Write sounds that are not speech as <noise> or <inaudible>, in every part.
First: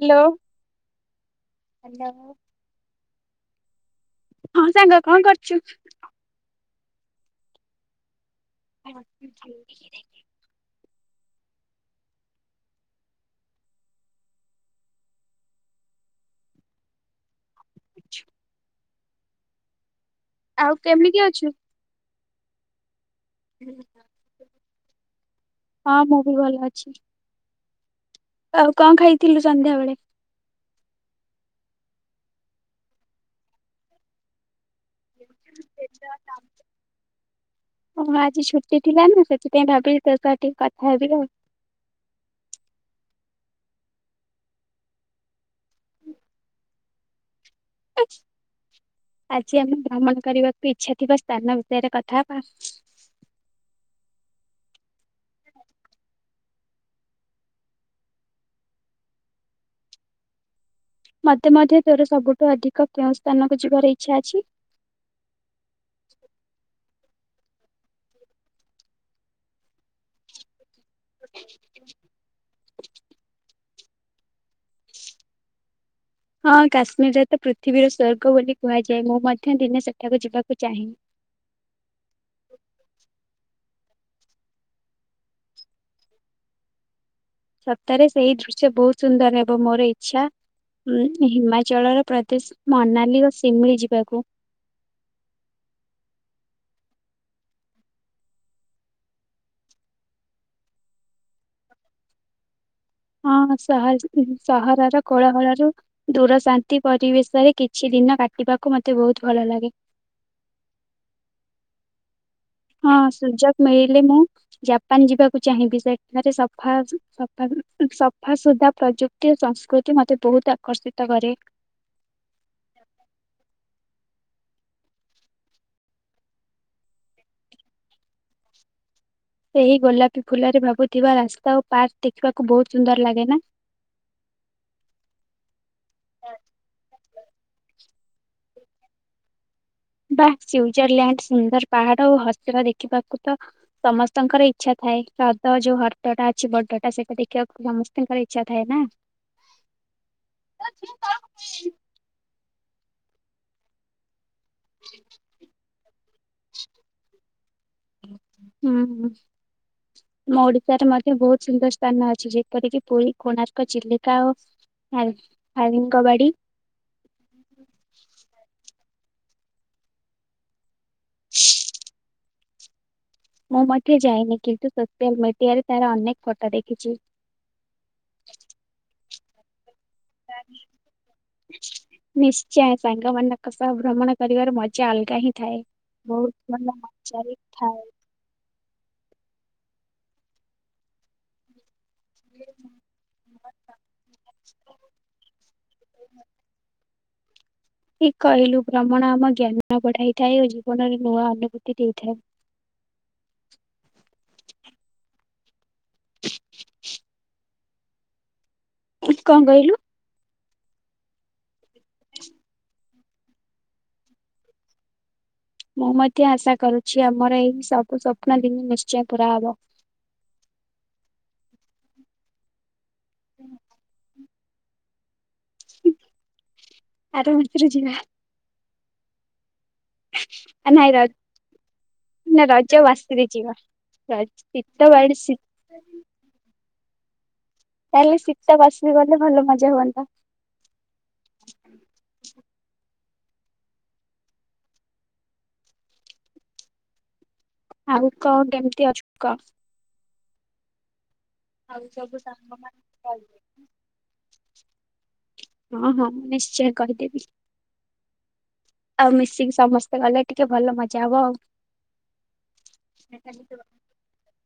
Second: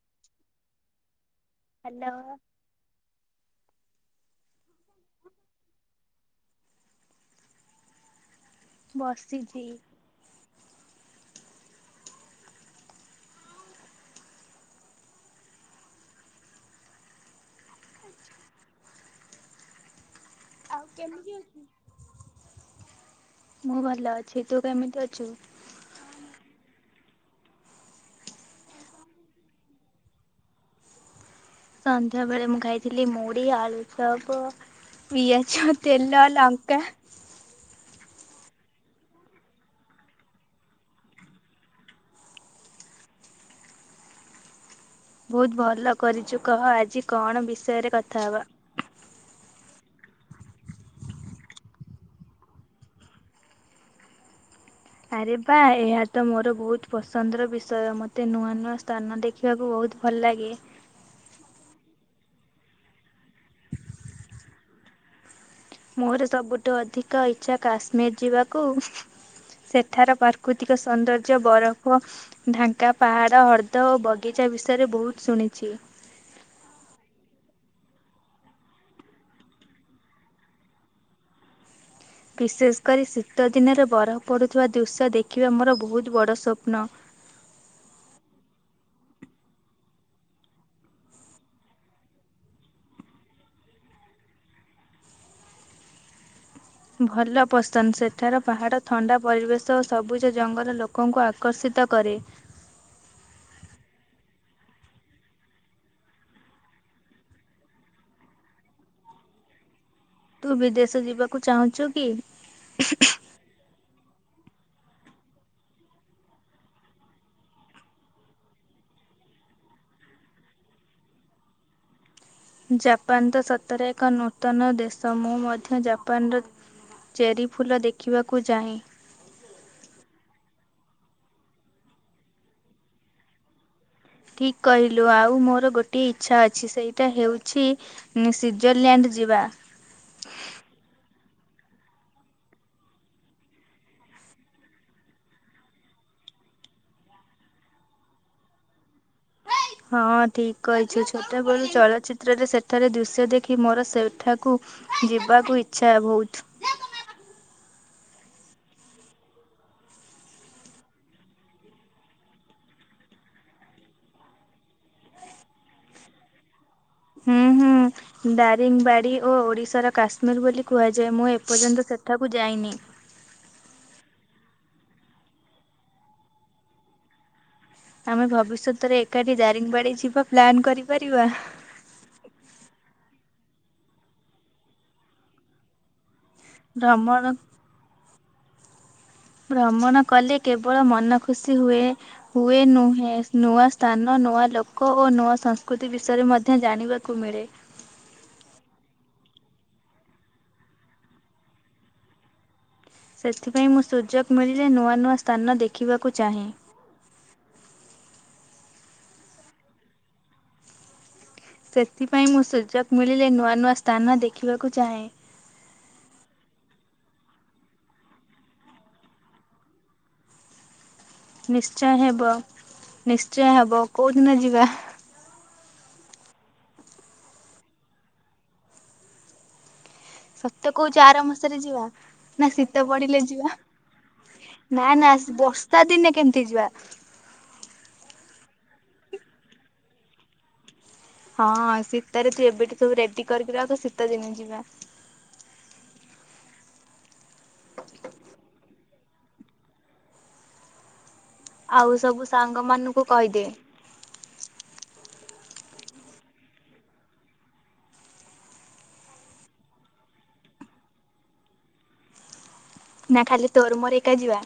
Hello hello <inaudible> ହଁ ସାଙ୍ଗ କଣ କରୁଚୁ? <inaudible> ବସିଛି। <inaudible> ଛୁ ଆଉ କେମିତି ଅଛୁ? ମୁଁ ଭଲ ଅଛି ତୁ କେମିତି ଅଛୁ? ହଁ ମୁଁ ବି ଭଲ ଅଛି। ଆଉ କଣ ଖାଇଥିଲୁ ସନ୍ଧ୍ୟାବେେଳେ? ସନ୍ଧ୍ୟା ବେଳେ ମୁଁ ଖାଇଥିଲି ମୁଡି, ଆଳୁଚପ ପିଆଜ, ତେଲ, ଲଙ୍କା ଜି ଛୁଟି ଥିଲା ନା ସେଥିପାଇଁ ଭାବିଲି ତୋ ସହ ଟିକେ କଥା ହେବି ଆଉ। ବହୁତ ଭଲ କରିଛୁ କହ ଆଜି କଣ ବିଷ ଷୟରେ କଥା ହବା? ଆଜି ଆମେ ଭ୍ରମଣ କରିବାକୁ ଇଚ୍ଛା ଥିବା ସ୍ଥାନ ବିଷୟରେ କଥା ହବା। ଆରେ ବା ଏହା ତ ମୋର ବହୁତ ପସନ୍ଦର ବିଷୟ ମତେ ନୂଆ ନୂଆ ସ୍ଥାନ ଦେଖିବାକୁ ବହୁତ ଭଲ ଲାଗେ। ମୋତେ ମଧ୍ୟ ତୋର ସବୁଠୁ ଅଧିକ କେଉଁ ସ୍ଥାନକୁ ଯିବାର ଇଚ୍ଛା ଅଛି? ମୋର ସବୁଠୁ ଅଧି କ ଇଚ୍ଛା କାଶ୍ମୀର ଯିବାକୁ ସେଠାର ପ୍ରାକୃତି କ ସୌନ୍ଦର୍ଯ୍ୟ ବରଫ ଢାଙ୍କା ପାହାଡ ହ୍ରଦ ଦ ଓ ବଗିଚା ବିଷୟରେ ବହୁତ ଶୁଣିଛି। ହଁ କାଶ୍ମୀରରେ ତ ପୃଥିବୀର ସ୍ୱର୍ଗ ବୋଲି କୁହାଯାଏ ମୁଁ ମଧ୍ୟ ଦିନେ ସେଠାକୁ ଯିବାକୁ ଚାହେଁ। ବିଶେଷ କରି ଶୀତ ଦିନରେ ବରଫ ପଡୁଥିବା ଦୃଶ୍ୟ ଦେଖିବା ମୋର ବହୁତ ବଡ ସ୍ୱପ୍ନ। ସତରେ ସେଇ ଦୃଶ୍ୟ ବହୁତ ସୁନ୍ଦର ହେବ ମୋର ଇଚ୍ଛା ଉଁ ହିମାଚଳର ପ୍ରଦେଶ ମନାଲି ଓ ଶିମିଳି ଯିବାକୁ। ଭଲ ପସନ୍ଦ ସେଠାର ପାହାଡ ଥଣ୍ଡା ପରିବେଶ ଓ ସବୁଜ ଜଙ୍ଗଲ ଲୋକଙ୍କୁ ଆକର୍ଷିତ କରେ। ହଁ ସହରର କୋଳାହଳରୁ ଦୂର ଶାନ୍ତି ପରିବେଶରେ କିଛି ଦିନ କାଟିବାକୁ ମୋତେ ବହୁତ ଭଲ ଲାଗେ। ତୁ ବିଦେଶ ଯିବାକୁ ଚାହୁଁଛୁ କି? ହଁ ସୁଯୋଗ ମିଳିଲେ ମୁଁ ଜାପାନ ଯିବାକୁ ଚାହିଁବି ସେଠାରେ ସଫା ସଫା ସଫା ସୁଧା ପ୍ରଯୁକ୍ତି ଓ ସଂସ୍କୃତି ମତେ ବହୁତ ଆକର୍ଷିତ କରେ। ଜାପାନ ତ ସତରେ ଏକ ନୂତନ ଦେଶ ମୁଁ ମଧ୍ୟ ଜାପାନର ଚେରିଫୁଲ ଦେଖିବାକୁ ଚାହେଁ। ସେହି ଗୋଲାପୀ ଫୁଲରେ ଭାବୁଥିବା ରାସ୍ତା ଓ ପାର୍କ ଦେଖିବାକୁ ବହୁତ ସୁନ୍ଦର ଲାଗେ ନା। ଠିକ କହିଲୁ ଆଉ ମୋର ଗୋଟେ ଇଚ୍ଛା ଅଛି ସେଇଟା ହେଉଛି ସ୍ଵିଜରଲ୍ୟାଣ୍ଡ ଯିବା। ବା ସ୍ଵିଜରଲ୍ୟାଣ୍ଡ ସୁନ୍ଦର ପାହାଡ ଓ ହସର ଦେଖିବାକୁ ତ ସମସ୍ତଙ୍କର ଇଚ୍ଛା ଥାଏ ହ୍ରଦ ଯୋଉ ହ୍ରଦଟା ଅଛି ବଡଟା ସେଇଟା ଦେଖିବାକୁ ସମସ୍ତଙ୍କର ଇଚ୍ଛା ଥାଏ ନା। ହଁ ଠିକ କହିଛୁ ଛୋଟବେଳୁ ଚଳଚ୍ଚିତ୍ରରେ ସେ ରେ ଦୃଶ୍ୟ ଦେଖି ମୋର ସେଠା କୁ ଯିବାକୁ ଇଛା ଇଚ୍ଛା ବହୁତ। ହୁଁ ଆମ ଓଡିଶାରେ ମଧ୍ୟ ବହୁତ ସୁନ୍ଦର ସ୍ଥାନ ଅଛି ଯେପରିକି ପୁରୀ କୋଣାର୍କ ଚିଲିକା ଆଉ ଦାରିଙ୍ଗବାଡି। ହୁଁ ହୁଁ ଦାରିଙ୍ଗବାଡି ଓ ଓଡ଼ିଶାର କାଶ୍ମୀର ବୋଲି କୁହାଯାଏ ମୁଁ ଏପର୍ଯ୍ୟନ୍ତ ସେଠାକୁ ଯାଇନି। ମୁଁ ମଧ୍ୟ ଯାଇନି କିନ୍ତୁ ସୋସିଆଲ ମିଡିଆରେ ତାର ଅନେକ ଫଟୋ ଦେଖିଛି। ଆମେ ଭବିଷ୍ୟତରେ ଏକାଠି ଦାରିଙ୍ଗବାଡି ଯିବା ପ୍ଲାନ୍ କରିପାରିବା? <inaudible> ନିଶ୍ଚୟ ସାଙ୍ଗମାନଙ୍କ ସହ ଭ୍ରମଣ କରିବାର ମଜା ଅଲଗା ହିଁ ଥାଏ ବହୁତ ମାନେ ମଜା ଭ୍ରମଣ ହେଇ। ଭ୍ରମଣ କଲେ କେବଳ ମନ ଖୁସି ହୁଏ ହୁଏ ନୁହେଁ ନୂଆ ସ୍ଥାନ ନୂଆ ଲୋକ ଓ ନୂଆ ସଂସ୍କୃତି ବିଷୟରେ ମଧ୍ୟ ଜାଣିବା କୁ ମିଳେ। ଠିକ୍ କହିଲୁ ଭ୍ରମଣ ଆମ ଜ୍ଞାନ ବଢାଇଥାଏ ଓ ଜୀବନରେ ନୂଆ ଅନୁଭୂତି ଦେଇଥାଏ। ସେଥିପାଇଁ ମୁଁ ସୁଯୋଗ ମିଳିଲେ ନୂଆ ନୂଆ ସ୍ଥାନ ଦେଖିବାକୁ ଚାହେଁ। <inaudible> କଣ କହିଲୁ? ସେଥିପାଇଁ ମୁଁ ସୁଯୋଗ ମିଳିଲେ ନୂଆ ନୂଆ ସ୍ଥାନ ଦେଖିବାକୁ ଚାହେଁ। ମୁଁ ମଧ୍ୟ ଆଶା କରୁଛି, ଆମର ଏଇ ସବୁ ସ୍ୱପ୍ନ ଦିନ ନିଶ୍ଚୟ ପୁରା ହବ। <inaudible> ନିଶ୍ଚୟ ହେବ। <inaudible> ନିଶ୍ଚୟ ହବ କୋଉଠି ଦିନ ଯିବା। <inaudible> ଆର ୱିକ୍ ରେ ଯିବା। ସତ ଆ ନାଇଁ କହୁଚ ର ଆର ମାସରେ ଯିବା, ନା ଶୀତ ପଡିଲେ ଯିବା, ର ଶୀତ ନା ନା ବାଡି ଶୀ ବର୍ଷା ଦିନେ କେମତି ଯିବା। ତାଲେ ଶୀତା ବାସିବି ଗଲେ ଭଲ ମଜା ହୁଅନ୍ତା। ହଁ ସୀତରେ ତୁ ଏବେଠୁ ସବୁ ରେ୍ ତି କରିକି ଆଉ ତ ଶୀତ ଦିନେ ଯିବା। <inaudible> ଆଉ କଣ କେମତି ଅଛୁ? କ୍ ଆଉ ସବୁ ସାଙ୍ଗ ସାଙ୍ଗମାନେ ମାନଙ୍କୁ କହିବେ। କହିଦେ <inaudible> ହଁ ହଁ ମୁଁ ନିଶ୍ଚୟ କହିଦେବି, <inaudible> ଆଉ ମିଶିକି ସମସ୍ତେ ଗଲେ ଟିକେ ଭଲ ମଜା ହବ ଆଉ। ନା ଖାଲି ତୋର ଏକା ଯିବା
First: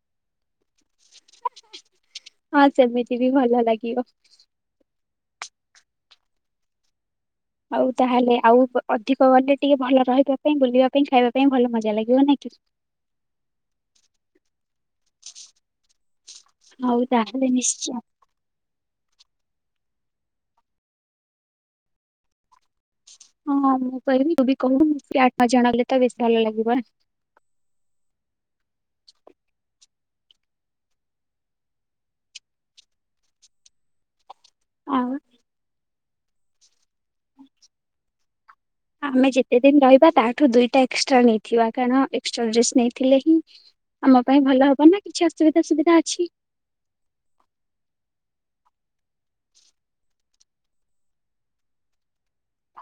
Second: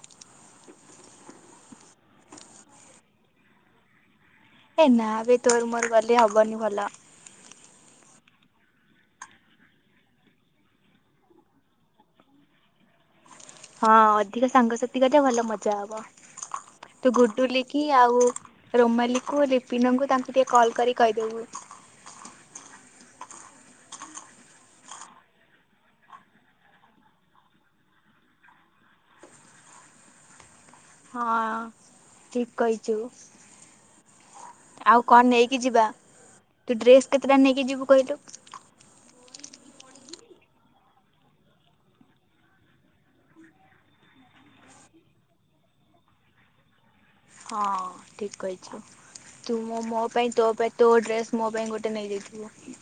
<inaudible> <inaudible> ହଁ ସେମିତି ବି ଭଲ ଲାଗିବ। ଏ ନା ଏ ବେ ତୋର ମୋର ଗଲେ ହବନି ଭଲ। ଆଉ ତାହେଲେ ଆଉ ଅଧିକ ଗେଲେ ଟିକେ ଭଲ ରହିବା ପାଇଁ ବୁଲିବା ପାଇଁ ଖାଇବା ପାଇଁ ଭଲ ମଜା ଲାଗିବ ନାଇଁ କି। ହଁ ଅଧିକ ସାଙ୍ଗସାଥି ଗଲେ ଭଲ ମଜା ହବ <inaudible> ହଉ ତୁ ଗୁଡୁ ତାହେଲେ ଲିକି ନିଶ୍ଚୟ ଆଉ ରୋମାଲି କୁ ଲିପିନଙ୍କୁ ତାଙ୍କୁ ଟିକେ କଲ କରି କହିଦେବୁ। <inaudible> ହଁ ମୁଁ କହିବି ତୁ ବି କହିବୁ ଆଠ ନ ଜଣ ହେଲେ ତ ବେଶୀ ଭଲ ଲାଗିବ ନା <inaudible> ହଁ ଠିକ କହିଚୁ <inaudible> ଆଉ କଣ ନେଇକି ଯିବା? ତୁ ଡ୍ରେସ କେତେଟା ନେଇକି ଯିବୁ କହିଲୁ? ଆମେ ଯେତେ ଦିନ ରହିବା ତାଠୁ ଦିଇଟା ଏକ୍ସଟ୍ରା ନେଇଥିବା କାରଣ ଏକ୍ସଟ୍ରା ଡ୍ରେସ ନେଇଥିଲେ ହିଁ ଆମ ପାଇଁ ଭଲ ହବ ନା କିଛି ଅସୁବିଧା ସୁବିଧା ଅଛି। <inaudible> ହଁ ଠିକ କହିଚୁ ତୁ ମୋ ପାଇଁ ତୋ ପାଇଁ ତୋ ଡ୍ରେସ ମୋ ପାଇଁ ଗୋଟେ ନେଇଯାଇଥି।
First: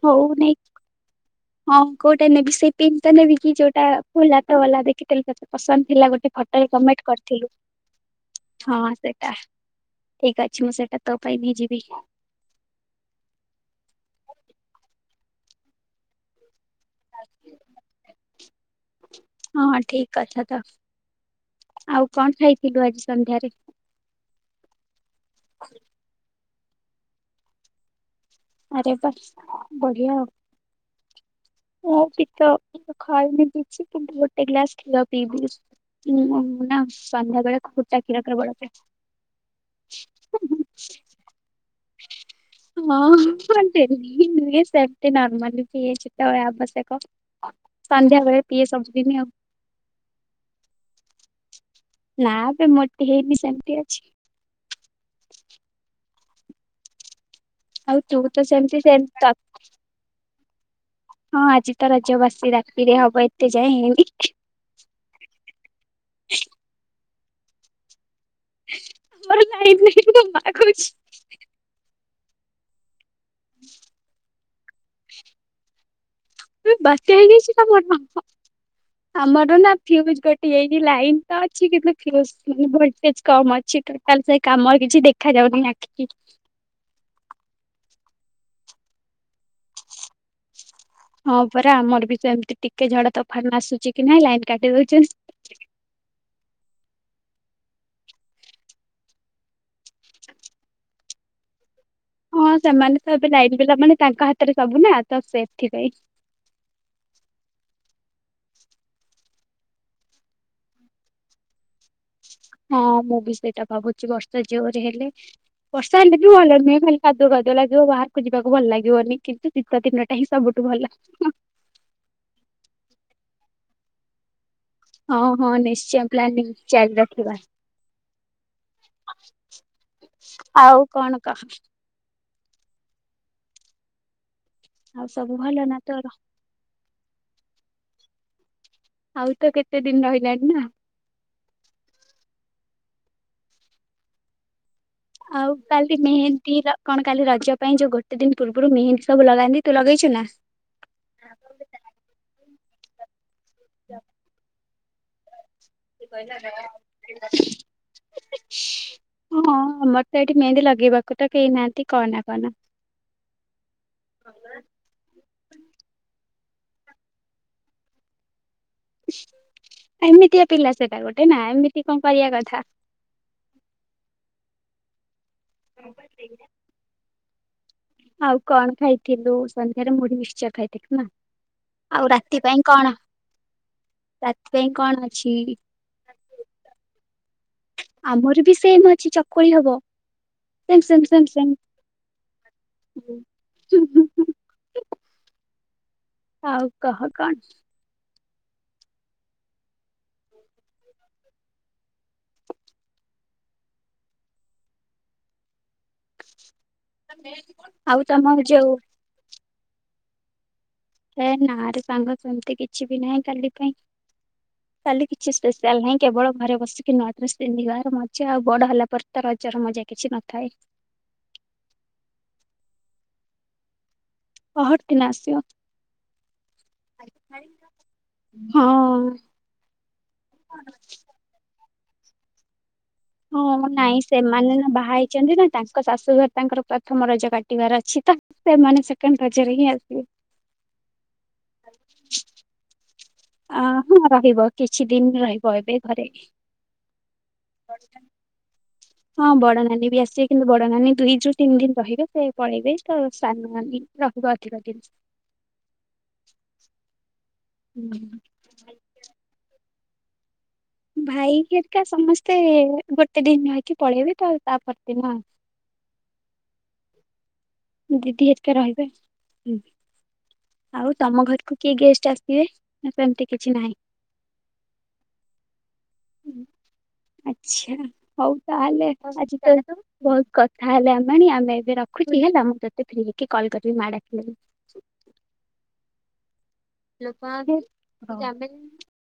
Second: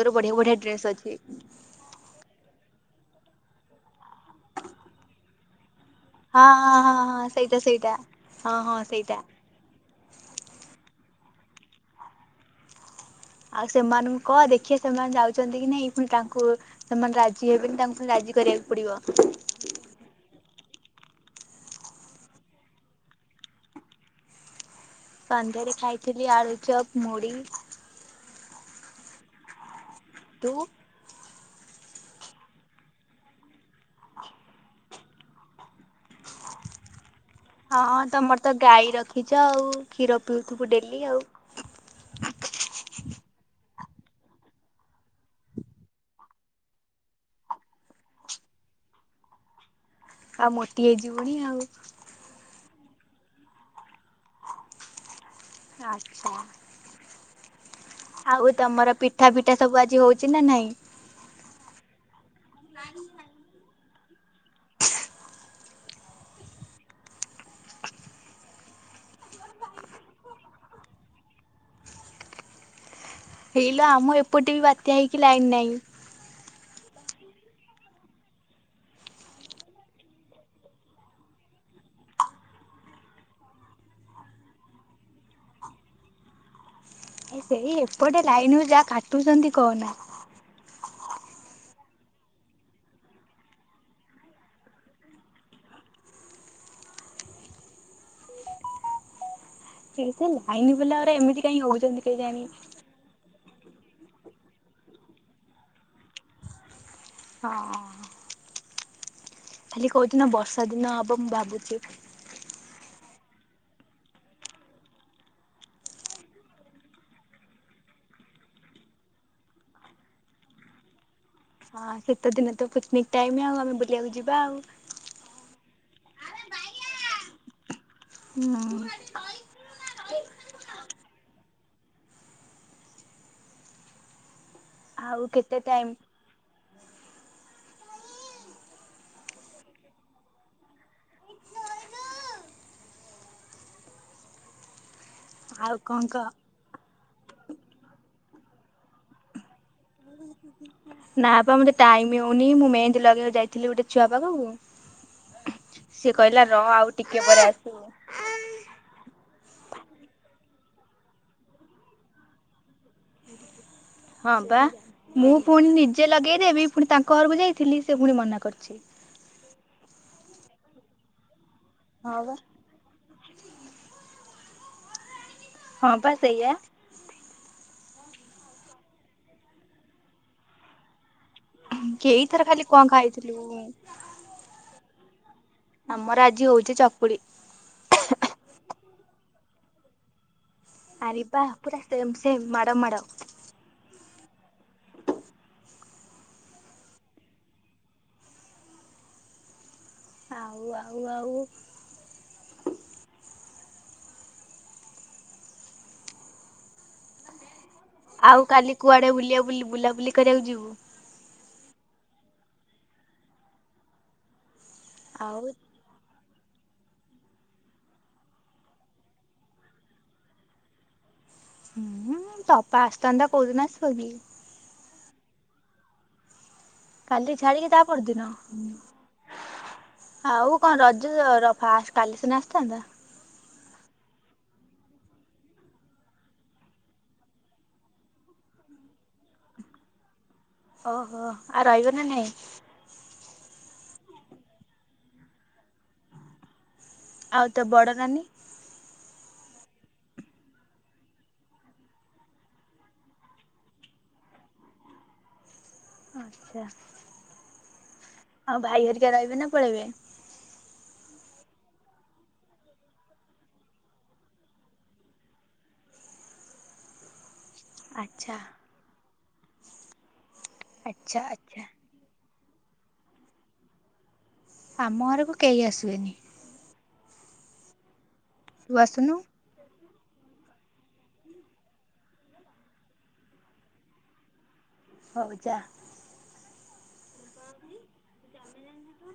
ତୋର ହଉ ବଢିଆ ନେଇ ବଢିଆ ଡ୍ରେସ୍ ଅଛି। ହଁ କୋଉଟା ନେବି ସେଇ ପିନ୍ ନେବ କିି ଯୋଉଟା ପୋଲା ତା ଓଲା ଦେଖିେଥିଲି ତୋତେ ପସନ୍ଦ ହେଲା ଗୋଟେ ହଁ ଫଟୋରେ ହଁ ହଁ କମେଣ୍ଟ ହଁ କରିଥିଲୁ ସେଇଟା ସେଇଟା ହଁ ସେଟା ଠିକ ଅଛି ମୁଁ ସେଟା। ତୋ ପାଇଁ ନେଇ ଯିବି କି? ଆଉ ସେମାନଙ୍କୁ କ ଦେଖିେଵେ ସେମାନେ ଯାଉଛନ୍ତି କି ନାଇ ପୁଣି ତାଙ୍କୁ ସେମାନେ ରାଜି ହେବେନି ତାଙ୍କୁ ପୁଣି ରାଜି କରିବାକୁ ହଁ ପଡିବ। ଠିକ କଥା ତ ଆଉ କଣ ଖାଇଥିଲୁ ଆଜି ସନ୍ଧ୍ୟାରେ ସନ୍ଧ୍ୟାରେ ଖାଇଥିଲି ଆଳୁ ଚପ୍ ମୁଡ଼ି ଆରେ ବା ବଢିଆ ଉ ତୁ? ମୁଁ ବି ତ ଖାଇନି କିଛି ଗୋଟେ ଗ୍ଲାସ କ୍ଷୀର ପିଇବି ନା। ସନ୍ଧ୍ୟା ବେଳେ ଫୁଟା ହଁଁ କ୍ଷୀର ତମର ତ କେବଳ ପିଏ। ଗାଈ ରଖିଛ ଆଉ କ୍ଷୀର ପିଉଥିବୁ ଡେଲି ଆଉ। ହଁ ହଁ ନୁହେଁ ସେମତି ନର୍ମାଲି ପିଏ ଯେତେବେଳେ ଆବଶ୍ୟକ ସନ୍ଧ୍ୟାବେେଳେ ପିଏ ସବୁଦିନି ଆଉ। ଆଉ ମୋଟି ହେଇଯିବୁଣି ଆଉ। ହେଇ ବନୀ ସେମିତି ଅଛି। ହଁ ତୁ ତ ଆଉ ସେମିତି ତମର ସେମତି ପିଠା ପିଠା ସବୁ ଆଜି ହଉଛି। ଛି ନା ନାଇଁ ହଁ ଆଜି ତ ରାଜ୍ୟବାସୀ ରାତିରେ ହବ ଏତେ ଯାଏି <inaudible> ଆର ନାାଇାଇ ମା କୁଛି ହେଇଲ ଆମ ଏପଟେ ବି ବାତ୍ୟା ହେଇକି ଲାଇନ ନାହିଁ। ବାତ୍ୟା ହେଇଯାଇଛି ଆମର ନା ଫଜ ଗୋେ ହେଇ ଲାଇ ତ ଅଛି କିନ୍ତ ଅଛିଟାଲ କାମ କିଛି ଦେଖ ଯାଉନି। ସେଇ ଏପଟେ ଲାଇନ ଯାହା କାଟୁଛନ୍ତି କହନା ହଁ ପରା ଆମର ବି ତ ଏମତି ଟିକେ ଝଡା ତଫାନ ଆସୁଛି କି ନାଇଁ ଲାଇନ୍ କାଟି ଦଉଛନ୍ତି। ସେ ସେ ଲାଇନ ବରେ ଏମିତି କାଇହିଁ ହଉଛନ୍ତି। କେଜାଣି। ହଁ ସେମାନେ ତ ଏବେ ଯାଇ ପିଲାମାନେ ତାଙ୍କ ହାତରେ ସବୁ ନା ତ ସେ ସେଥିପାଇଁ ହଁ ଖାଲି କହୁଛି ନା ବର୍ଷା ଦିନ ହବ ମୁଁ ଭାବୁଛି ହଁ ମୁଁ ବି ସେଇଟା ଭାବୁଛି ବର୍ଷା ଜୋରେ ହେଲେ ବର୍ଷା ହେଲେ ବି ଭଲ ନୁହେଁ ଖାଲି କାଦୁଅ କାଦୁଆ ଲାଗିବ ବାହାରକୁ ଯିବାକୁ ଭଲ ଲାଗିବନି କିନ୍ତୁ ଶୀତ ଦିନ ଟା ହିଁ ସବୁଠୁ ଭଲ ଲାଗିବ। ହଁ ସେୀତେ ଦିନ ତ ପିକନିକ ଟାଇମ ଆଉ ଆମେ ବୁଲିବାକୁ ଯିବା ଆଉ ହଁ ହଁ ନିଶ୍ଚୟ ପ୍ଲାାନିଂ ଚଲି ରଖିବ ହୁଁ। ଆଉ କଣ କହ ଆଉ ସବୁ କେତେ ଭଲ ନା ଟାଇମ ତୋର ଆଉ ତ କେତେ ଦିନ ରହିଲାଣି ନା ଆଉ କାଲି କଣ କହ? ନେହେ ତୀରା କଣ କାଲି ରଜ ପାଇଁ ଯୋଉ ଗୋଟ ଦିନୂର୍ବରୁ ମେହେନ୍ଦି ସବୁ ଲଗାନ୍ତି ତୁ ଲଗେଇଛୁ ନା? ନା ବା ମୁତ ଟାଇମଉନି ମୁଁ ମେନ୍ଦି ଲଗେ ଯାଇ ଥିଲେ ଗୋଟେ ଛୁଆ ପାଖକୁ <inaudible> କହିଲା ର ଆଉ ଟିକେ ପରେ ଆସିବୁ ହଁ ଆମର ତ ଏଇଠି ମେହେନ୍ଦୀ ଲାଗୁ ଲଗେଇବାକୁ ତ କେହି ନାହାନ୍ତି କନା କନା। ହଁ ବା ମୁଁ ପୁଣି ନିଜେ ଲଗେଇ ପୁଣି ତାଙ୍କ ଘରକୁ ଯାଇଥିଲି ସେ ପୁଣି ମନା କରୁଛି। ଏମିତିଆ ପିଲା ସେଟ ଗୋଟେ ନା ଏମତି ଟ କଣ ହଁ କରିବା ବା। କଥା? ହଁ ବା ସେଇଆ। ଆଉ କଣ ଖାଇଥିଲୁ? ସନ୍ଧ୍ୟାରେ ମୁଢି ମିଶା ଖାଇଥିଲି ନା। ଆଉ ରାତି ଏଇଥର ଖାଲି ପାଇଁ କଣ ଖାଇଥିଲୁ ରାତି ପାଇଁ କଣ ଅ ଚ୍ଛି ଆମର ଆଜି ହଉଛି ଚକୁଳି। ଆମର ବି ସେମ ଅଛି ଚକୁଳି ହବ। ସେମ୍ ସେମ୍ ଆରେ ସେମ୍ ବା ସେମ୍। ପୁରା ସେମ ସେମ୍ ମାଡ଼ ମାଡ଼। ଆଉ କହ କଣ? ଆଉ ଆଉ ଆଉ। <unintelligible> ଆଉ ଯୋଉ କାଲି କୁଆଡେ ବୁଲିବା ବୁଲି ବୁଲାବୁଲି କରିବାକୁ ଯିବୁ? ହେ ନା ରେ ସାଙ୍ଗ ସେମିତି କିଛି ବି ନାହିଁ କାଲି ପାଇଁ। କାଲି କିଛି ଆଉ ସ୍ପେଶାଲ ନାହିଁ କେବଳ ଘରେ ବସିକି ନୂଆ ଡ୍ରେସ ପିନ୍ଧିବାର ମଜା ଆଉ ବଡ ହେଲା ପରେ ତ ରଜର ମଜା କିଛି ନଥାଏ। ହୁଁ ତ ଅପା ଆସିଥାନ୍ତା କହୁଦିନ ଆସିବ କି? ପହର ଦିନଆସିବ। କାଲି ଛାଡିକି ତା ପରଦିନ ହଁ ଆଉ କଣ ରଜ ର ଫାଷ୍ଟ କାଲି ସିନା ଆସିଥାନ୍ତା। ହଁ ନାଇଁ ସେମାନେ ନା ବାହା ହେଇଛନ୍ତି ନା ତାଙ୍କ ଶାଶୁଘର ତାଙ୍କର ପ୍ରଥମ ରଜ କାଟିବାର ଅଛି ତ ସେମାନେ ସେକେଣ୍ଡ ରଜରେ ହିଁ ଆସିବେ। ଓହୋ ଆ ରଇବ ନା ନାଇଁ? ଅ ହଁ ରହିବ କିଛି ଦିନ ରହିବ ଏବେ ଘରେ। ଆଉ ତ ବଡ଼ ନା। ହଁ ବଡ ନାନୀ ବି ଆସିବେ କିନ୍ତୁ ବଡ ନାନୀ ଦୁଇ ରୁ ତିନି ଦିନ ରହିବେ ସେ ପଳେଇବେ ତ ସାନ ନାନୀ ରହିବ ଅଧିକ ଦିନ। ଆଚ୍ଛା। ଆଉ ଭାଇ ହେରିକା ରହିବେ ନା ପଳେଇବେ। ଭାଇ ହେରିକା ସମସ୍ତେ ଗୋଟେ ଦିନ ରହିକି ପଳେଇବେ ତ ତାପଦିନ। ଦିଦି ଆଚ୍ଛା ହେରୀକା ରହିବେ। ହୁଁ। ଆଉ ଆଚ୍ଛା ତମ ଘରକୁ ଆଚ୍ଛା କିଏ ଗେଷ୍ଟ ଆସ। କିଏ ସେମିତି କିଛି ନାହିଁ। ଆମ ଘରକୁ କେହି ଆସୁବେନି। ଆଛା। ହଉ ତୁ ତାହେଲେ ଆସୁନୁ। ଆଯି। ବହୁତ କଥା ହେଲେ ଆମଣି ଆମେ ଏବେ ରଖୁଛ ହେଲା। ତତେ ଫ୍ରି ହେଇକି କଲ୍ କରିବି ମା ଡାକିଲେ। ହଉ ଯା। ଲୋକ ଜମିଲ।